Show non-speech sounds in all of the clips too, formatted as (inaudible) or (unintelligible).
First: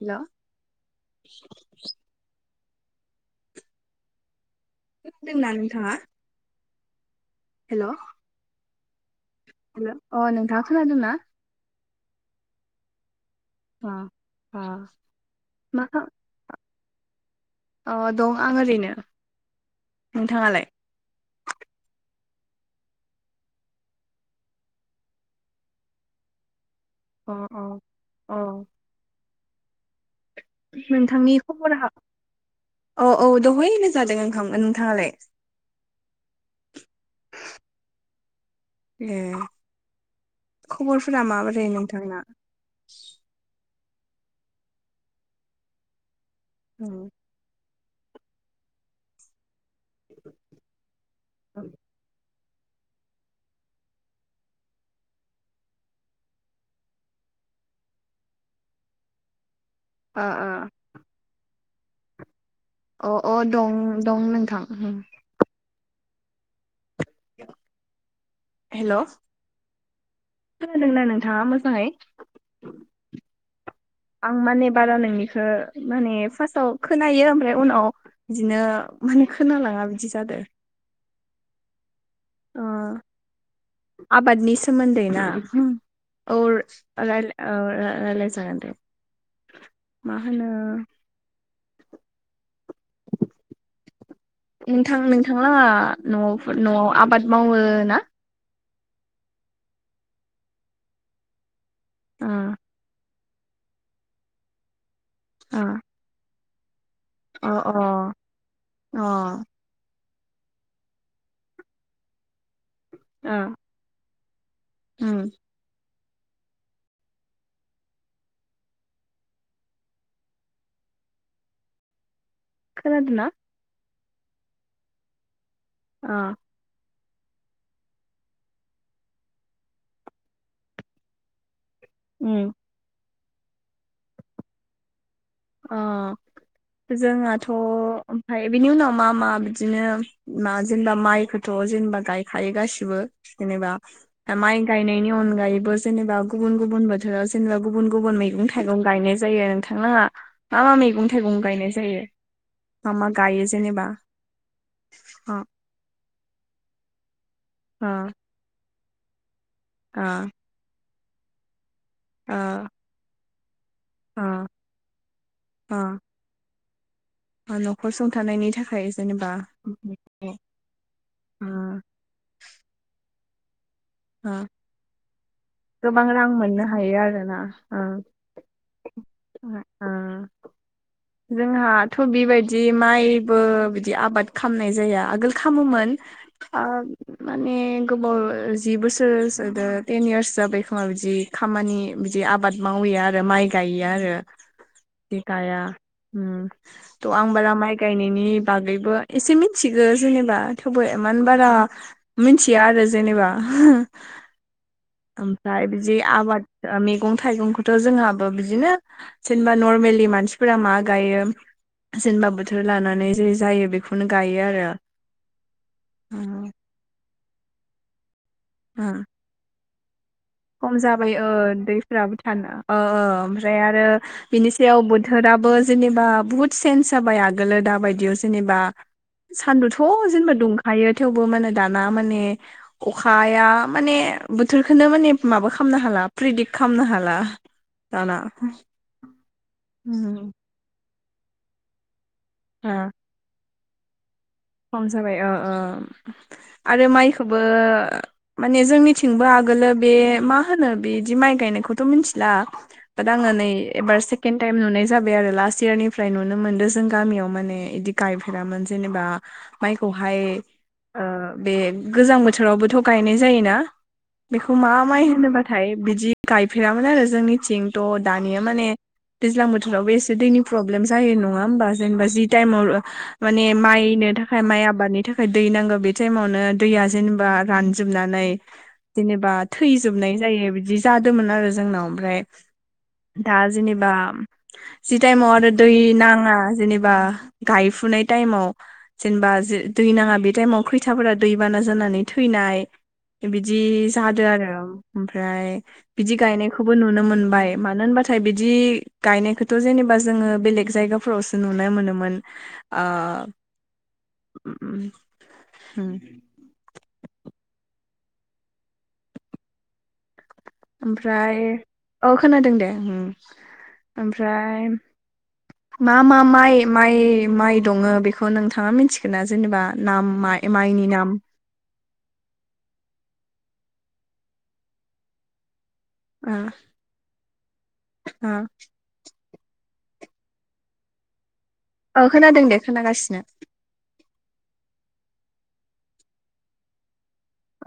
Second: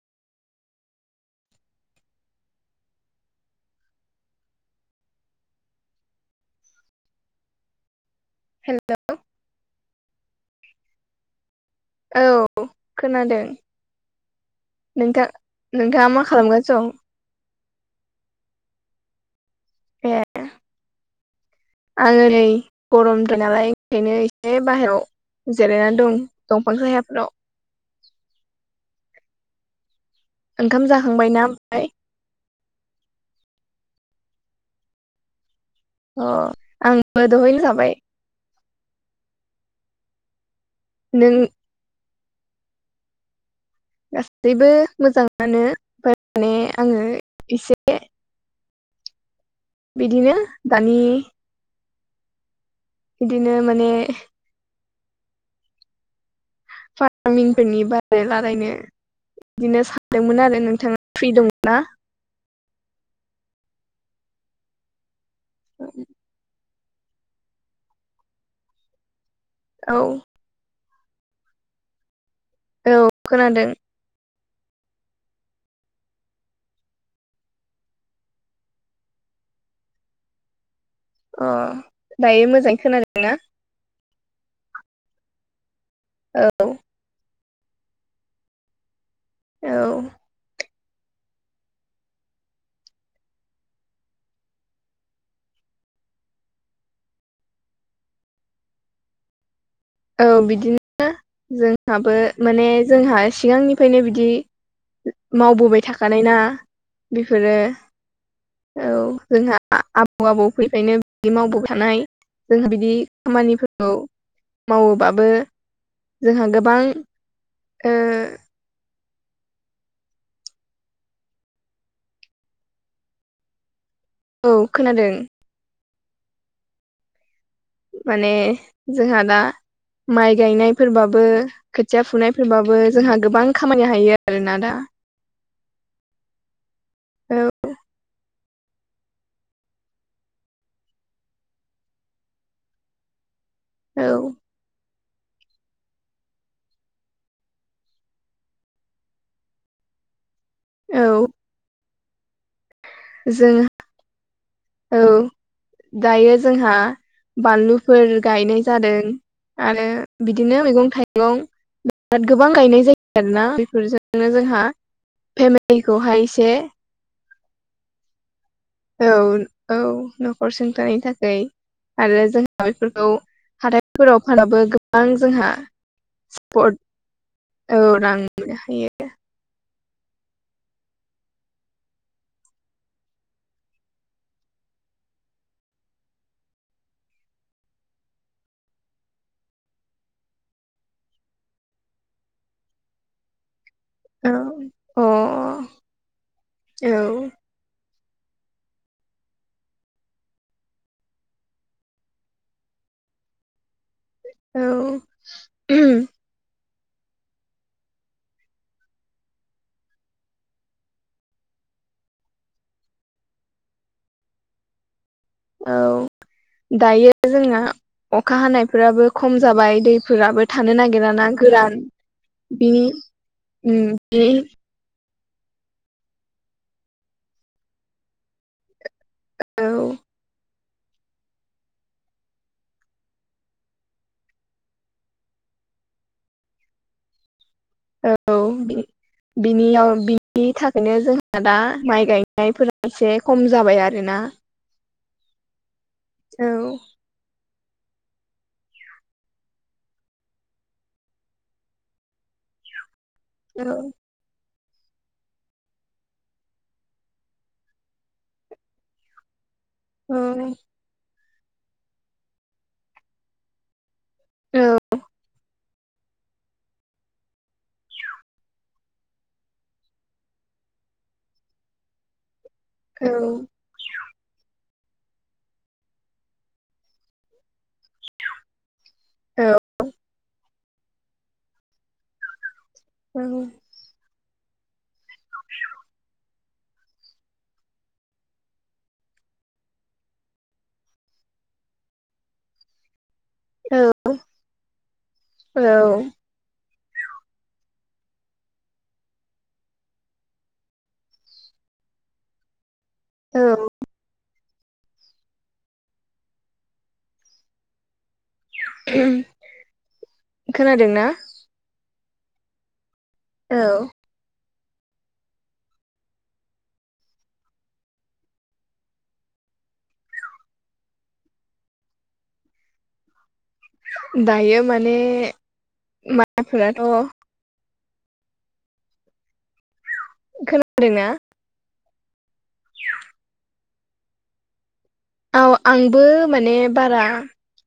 Hello दोंना नोंथाङा? Hello hello hello अ नोंथाङा खोनादों ना? औ खोनादों। अ अ मा खा खालामगासिन दं। अ दं आं ओरैनो। दं ए नोंथाङालाय? आङो नै गरमदों नालाय ओंखायनो एसे बाहेरायाव जिरायनानै दं दंफां सायाफोराव अ अ अ ओंखाम नोंथांनि जाखांबायना ओमफ्राय खबरहा, अ औ दहायनो जादों ओंखाम, नोंथाङालाय? अ आंबो दहैनो जाबाय। ए खबरफोरा नों माबोरै नोंथांना? गासैबो मोजाङानो। ओमफ्राय माने आङो औ एसे बिदिनो दानि औ बिदिनो माने फार्मिंफोरनि बारै रायलायनो बिदिनो अ सानदोंमोन आरो नोंथाङा फ्रि दं ना? अ अ दं दं नोंथां औ हेलौ औ खोनादोंना नोंथाङा मोजाङै औ खोनादों आं माने बारा नोंनिखो माने फार्स्टआव खोनायो ओमफ्राय उनाव बिदिनो माने खोनालाङा बिदि जादों अ दायो मोजाङै ओ खोनादों ना? आबादनि सोमोन्दै ना औ रायलाय ओ रायलाय जागोन दे औ मा होनो नोंथां नोंथांला न'आवफोर न'आव आबाद मावो ना? औ बिदिनो जोंहाबो अ माने जोंहा सिगांनिफ्रायनो बिदि अ मावबोबाय थाखानाय ना अ बिफोरो अ अ औ ओ जोंहा आबौ आबौ फोरनिफायनो बि मावबोखानाय जोंहा बिदि खामानिफोरखौ उम मावोबाबो जोंहा गोबां‌ ओ खोनादों ना? औ खोनादों अ माने जोंहा दा माइ गायनायफोरबाबो खोथिया उम फुनायफोरबाबो जोंहा गोबां खामानिनो हायो आरोना दा अ जोंहाथ' औ ओमफ्राय बिनि उनाव मा मा बिदिनो मा जेनेबा माइखौथ' जेनेबा गायखायो गासिबो जेनेबा औ माइ गायनायनि अनगायैबो जेनेबा गुबुन गुबुन बोथोराव जेनेबा गुबुन गुबुन मैगं थाइगं गायनाय जायो आरो नोंथा थांलाङा मा मा औ मैगं थाइगं गायनाय जायो? मा मा गायो जेनेबा जोंहा औ अ दायो जोंहा अ बानलुफोर गायनाय जादों आरो अ बिदिनो मैगं थाइगं राद गोबां अ गायनाय जायो आरोना अ बेफोरजोंनो जोंहा अ फेमिलिखौहाय एसे न'खर संथानायनि थाखाय औ जेनेबा औ अ न'खर सुंथानायनि थाखै आरो जोंहा बेफोरखौ हाथाय फोराव अ फाननाबो गोबां जोंहा गोबां रां मोननो सापर्ट हायो आरोना ओ औ रां मोननो हायो ओ (inaudible) जोंहाथ' बिदि माइबो बिदि आबाद खालामामनाय जाया आगोल खामोमोन आ माने गोबाव जि बोसोरोदो टेन इयार्स जाबाय खोमा बिदि खामानि बिदि आबाद मावैया आरो माइ गायिआ आरो जे गाया औ उम अ त आं बारा माइ गायनायनि बागैबो एसे मिथिगौ जेनेबा थेवबो एमान बारा मिनथिया आरो जेनेबा औ ओमफाय बिदि आबाद ओ मेगं थाइगंखोथ' जोंहाबो बिदिनो जेनबा नर्मेलि मानसिफोरा मा गायो जेनेबा बोथोर लानानै जे जायो बेखौनो गायो आरो औ ओम दायो जोङो अखा हानायफोराबो खम जाबाय दैफोराबो थानो खम जाबाय ओ नागिराना गोरान दैफोराबो थानो बिनि ओमफ्राय आरो उम बे बिनि सायाव बो थोराबो जेनेबा बुहुत सेन्स जाबाय आगोलो दाबायदियाव जेनेबा औ सान्दुथ' जेनेबा दुं खायो थेवबो माने दाना माने अखाया माने बोथोरखोनो माने माबा खालामनो हाला प्रेदिक्ट खालामनो हाला दाना। औ बिनियाव उम बिनि थाखायनो जोंहा दा माइ गायनाय ओ। से खम जाबाय आरोना। खम जाबाय ओ ओ औ आरो माइखोबो माने जोंनिथिंबो आगोलो बे मा होनो बिदि माइ गायनायखौथ' मिथिला। बाद आङो नै औ एबार से सेकेण्ड टाइम नुनाय जाबाय आरो लास्ट इयारनिफ्राय नुनो मोनदों जों गामियाव माने इदि गायफेरामोन जेनेबा माइखौहाय औ ओ बे गोजां बोथोरावबोथ' गायनाय जायोना। बेखौ औ मा माइ होनोबाथाय बिदि गायफेरामोन आरो जोंनिथिं थ' दानिया माने दैज्लां बोथोरावबो एसे दैनि प्रब्लेम जायो नंङा होमबा? जेनेबा जि टाइमाव औ माने माइनो थाखाय माइ आबादनि थाखाय दै नांगौ बे टाइमावनो दैया जेनेबा रान जोबनानै जेनेबा औ थैजोबनाय जायो बिदि जादोंमोन आरो जोंनाव ओमफ्राय दा जेने बा जि टाइमाव आरो दै नाङा जेनेबा गायफुनाय टाइमाव जेनेबा जे दै नाङा बे टाइमाव खैथाफोरा दैबाना जानानै थैनाय। बिदि जादों आरो। ओमफ्राय औ बिदि गायनाय खौबो नुनो मोनबाय मानो होनबाथाय बिदि गायनायखौथ' जेनेबा जोङो बेलेग जायगा फ्रावसो नुनाय मोनोमोन आ औ होम। (inaudible) खोनादोंना ओमफ्राय औ खोनादों दे ओम। औ। ओमफ्राय मा मा माइ माइ माइ दङो बेखौ नोंथाङा मिथिगोना जेनेबा नाम मा-माइनि नाम। दायो माने माइफोराथ' हा? खोनादोंना? औ खोनादों दे खोनागासिनो। औ आंबो माने बारा (unintelligible)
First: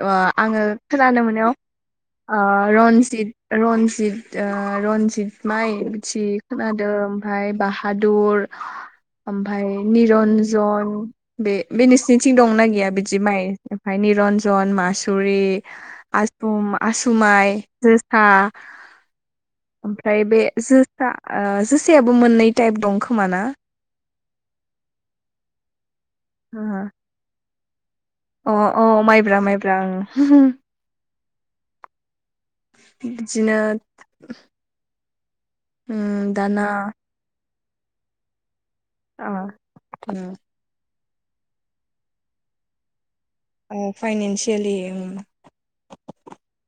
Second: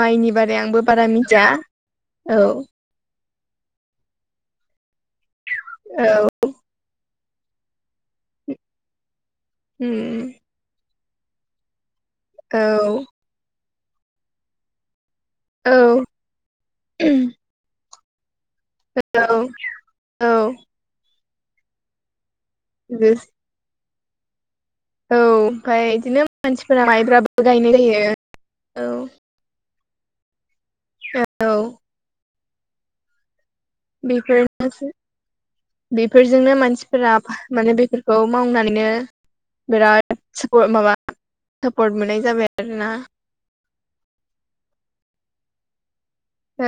माइनि बारै आंबो बारा खोनानो मिथिया मोननायाव आ औ रनजित, रन्जित ओ रन्जित माइ औ बिदि खोनादो ओमफाय बाहादुर ओमफ्राय उम निरन जन बे बे नोंसनिथि दंना औ गैया बिदि माइ फाय निरन्जन, मासुरिु, औ आसु माइ, जो हा हेलौ! ओमफ्राय बे जोसा आ जोसायाबो मोननै टाइप दं औ खोम ना? औ ओमफ्राय बिदिनो मानसिफोरा माइब्राबो गायनाय जायो। अ अ माइब्रा माइब्रा ओं। औ बिदिनो बेफोरनोसै उम बेफोरजोंनो दाना मानसिफोरा माने बेफोर खौ मावनानैनो ओ उम बिराद सा माबा सापर्ट मोननाय जाबाय आरोना। अ फायनेनसियेलि ओम औ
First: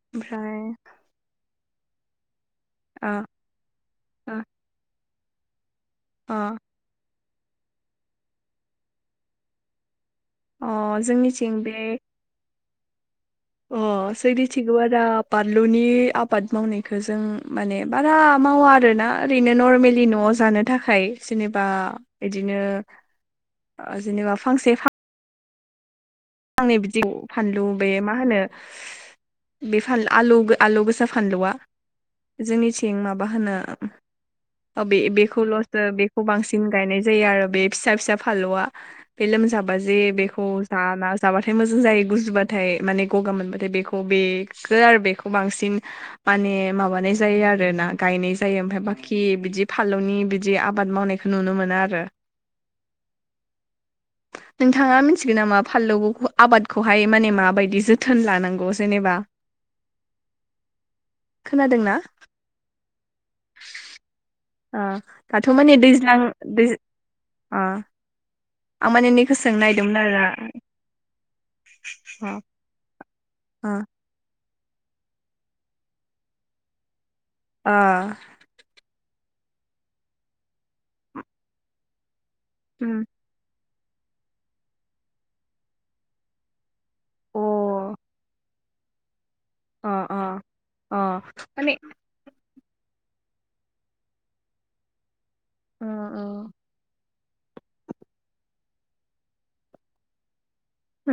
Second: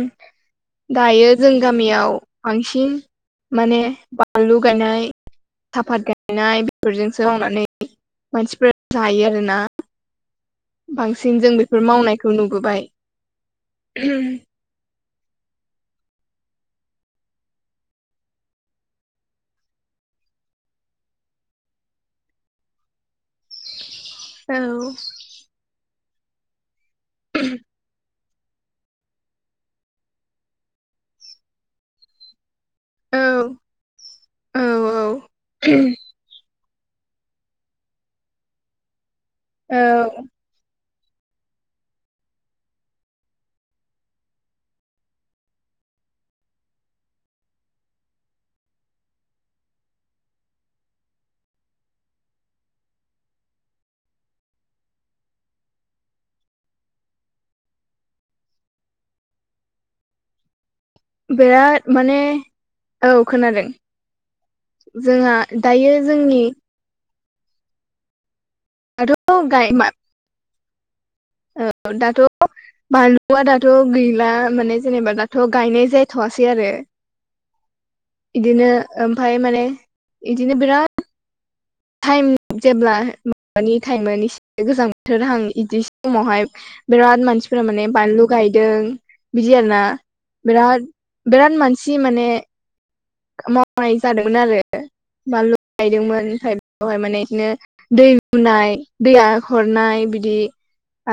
ओमफ्राय दायो जों गामियाव बांसिन ओ माने ओ बानलु गायनाय साफात अ गायनाय बेफोरजोंसो मावनानै मानसिफोरा जायो आरो ना। अ बांसिन जोंनिथिं जों बे बेफोर मावनायखौ नुबोबाय अ सिरि मिथिगौ आरो बानलुनि आबाद मावनायखौ जों माने बारा मावा आरोना ओरैनो नरमेलि न'आव जानो थाखाय जेनेबा बिदिनो ओ जेनेबा औ फांसे फां नै बिदि फानलु बे मा होनो बे फान आलौ आलौ गोसा फानलुआ जोंनिथिं औ माबा होनो ओ औ औ बे-बेखौल'सो बे खौ बांसिन गायनाय जायो आरो बे फिसा फिसा फानलुआ बे लोमजाबा जे औ बेखौ जाना जाबाथाय मोजां जायो गुजुबाथाय माने गगा मोनबाथाय बेखौ बेखौ आरो बेखौ बांसिन माने माबानाय जायो आरोना गायनाय जायो ओमफ्राय बाखि बिदि फानलौनि बिदि आबाद मावनाय नुनो मोनो आरो नोंथाङा मिथिगोन नामा फानलु आबादखौहाय माने माबायदि जोथोन लानांगौ जेनेबा बिराद खोनादोंना माने औ खोनादों अह जोंहा दाथ' माने दायो दैज्लां जोंनि दै अ आं माने नै इखौसो दाथ' सोंनो नागिरदोंमोन आरो औ दाथ' बानलुआ दाथ' ओ गैला माने जेनेबा दा थ' गायनाय जाथ'आसै आरो आ बिदिनो ओमफ्राय माने इदिनो बिराद टाइम उम जेब्ला माबानि टाइमानो एसे गोजां बोथोर हां बिदि समावहाय बिराद अ मानसिफोरा माने बानलु गायदों। बिदि आरोना अ अ बिराद अ बिराद माने मानसि माने मावनाय जादोंमोन आरो। बानलु गायदोंमोन ओमफ्राय बेवहाय माने बिदिनो दै लुनाय दैया हरनाय बिदि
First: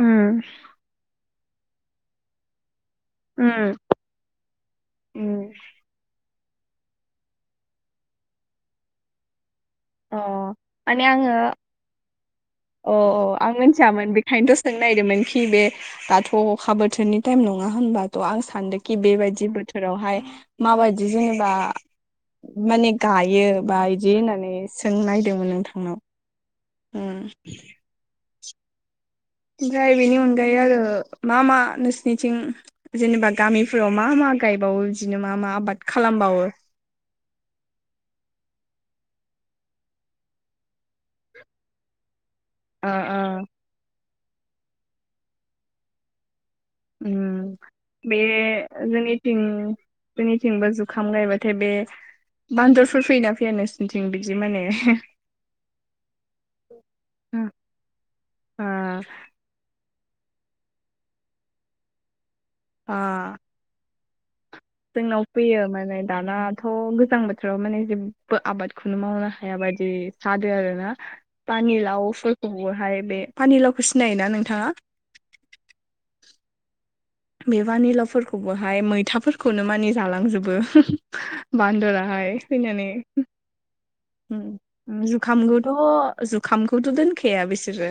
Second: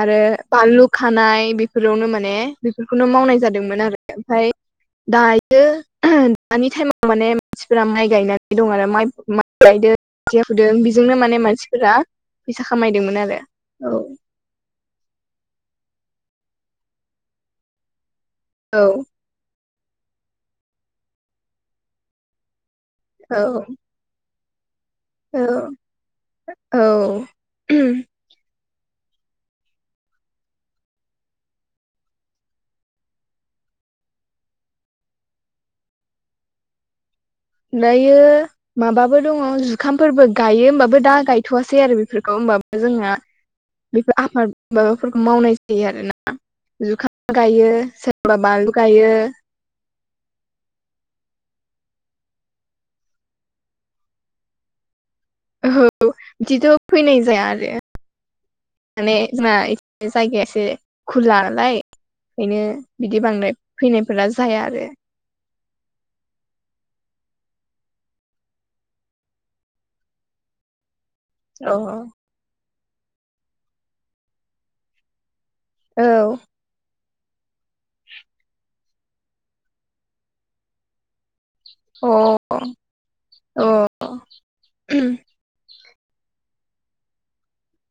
आरो बानलु खानाय बेफोरावनो माने बेफोरखौनो मावनाय उम जादोंमोन आरो ओमफ्राय उम दायो दानि टाइमाव माने मानसिफोरा माइ गायनानै दं आरो माइ गायदों अ हुदों बेजोंनो माने मानसिफोरा फैसा खामायदोंमोन आरो औ ओंखायनोथ' सों नायिरदोंमोन खि बे दाथ' अखा बोथोरनि टाइम नङा होनबाथ' आं सा औ न्दोंखि बेबायदि बोथोरावहाय माबायदि जेनेबा माने औ गायो औ बा बिदि होननानै सोंनो नायदोंमोन नोंथांनाव (inaudible) उ ओमफ्राय बेनि अनगायै आरो मा मा नोंसनिथिं जेनेबा गामिफोराव मा मा गायबावो बिदिनो मा मा आबाद खालामबावो दायो माबाबो दङ जुखामफोरबो गायो होमबाबो दा गायथ'वासै आरो बेफोरखौ होमबा बो ओ जोंहा ओ बेफोर आफाद माबाफोरखौ मावनाय गायो आरोना जुखाम उम गायो सोरबा बानलु गायो। जोंनि थिंबो जुखाम गायबाथाय बे बान्दरफोर फैयोना फैया नोंसोरनिथिं बिदि माने औ बिदिथ' फैनाय ओ जाया आरो माने जोंना जायगाया एसे खुला नालाय ओंखायनो ओ बिदि बांद्राय फैनायफोरा जाया आरो जोंनाव फैयो माने दानाथ' गोजां बोथोराव माने जेबो आबादखौनो मावनो हाया बायदि फानो आरोना अ पानिलावफोरखौबोहाय बे पानिलावखौ सिनायोना नोंथाङा? औ बे बानिलाव फोरखौबोहाय मैथाफोरखौनो मानि जालां जोबो। बान्दराहाय औ फैनानै अ जुखामगोन थ' जुखामखौथ' दोनखाया बिसोरो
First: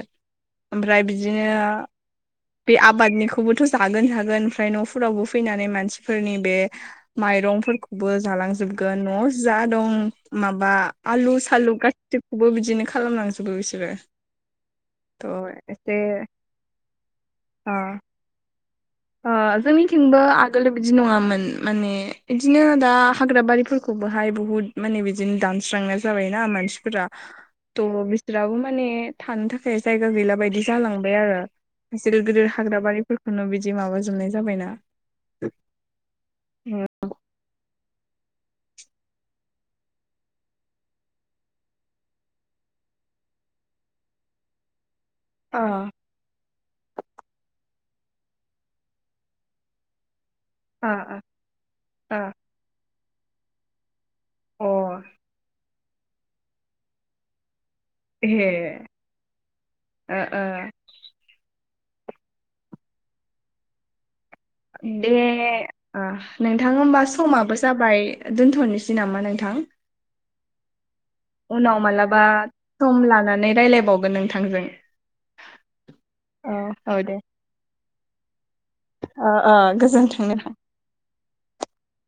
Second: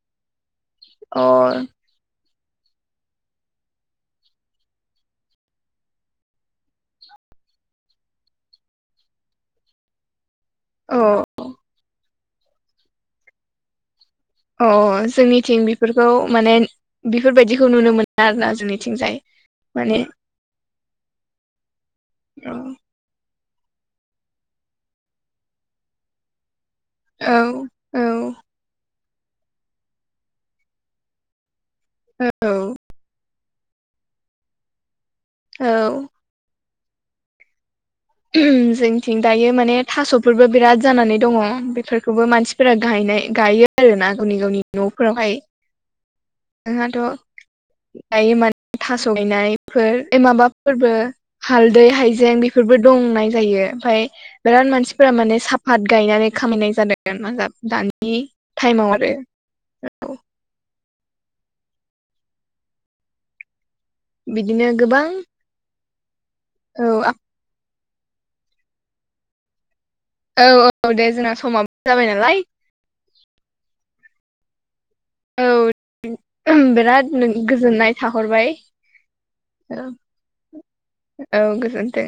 ओमफ्राय अ बिदिनो बे आबादनिखौबोथ' जागोन जागोन ओमफ्राय न'फोरावबो फैनानै मानसिफोरनि बे माइरंफोरखौबो जालांजोबगोन न'आव जा दं माबा अ आलु सालु गासिखौबो बिदिनो खालामलांजोबो बिसोरो अह जोंनिथिं थ' एसे बेफोरखौ माने बेफोरबादिखौ ओ नुनो मोनो आरोना जोंनि ओ जोंनिथिंबो आगोल बिदि नङामोन माने औ बिदिनो दा हाग्राबारिफोर खौबोहाय बहुत माने बिदिनो दानस्रांनाय जाबायना मानसि रा औ औ थ' बिसोराबो माने थानो थाखाय जायगा गैला बायदि जालांबाय आरो गिदिर गिदिर हाग्रा बारिफोरखौनो बिदि बिदि माबा जोबनाय जाबायना। औ जोंथिं दायो माने थास'फोरबो बिराद जानानै दङ बेफोरखौबो मानसिफोरा गायनाय गायो। आरो ना गावनि गावनि न'फोरावहाय। अ जोंहाथ' गायो माने थास' गायनायफोर माबा फोरबो ओ ओ हालदै अ हाइजें बेफोरबो दंनाय जायो ओमफ्राय बिराद मानसिफोरा माने साफात गायनानै खामायनाय जादों दानि ए टाइमाव आरो ओ ओ बिदिनो गोबां दे नोंथां औ होमबा समाबो जाबाय दोनथ'नोसै नामा नोंथां? औ औ दे जोंना समाबो उनाव जाबाय मालाबा नालाय सम लानानै रायलायबावगोन नोंथांजों। औ औ बिराद गोजोननाय थाहरबाय अ अ औ गोजोनथों नोंथां। औ गोजोन्थों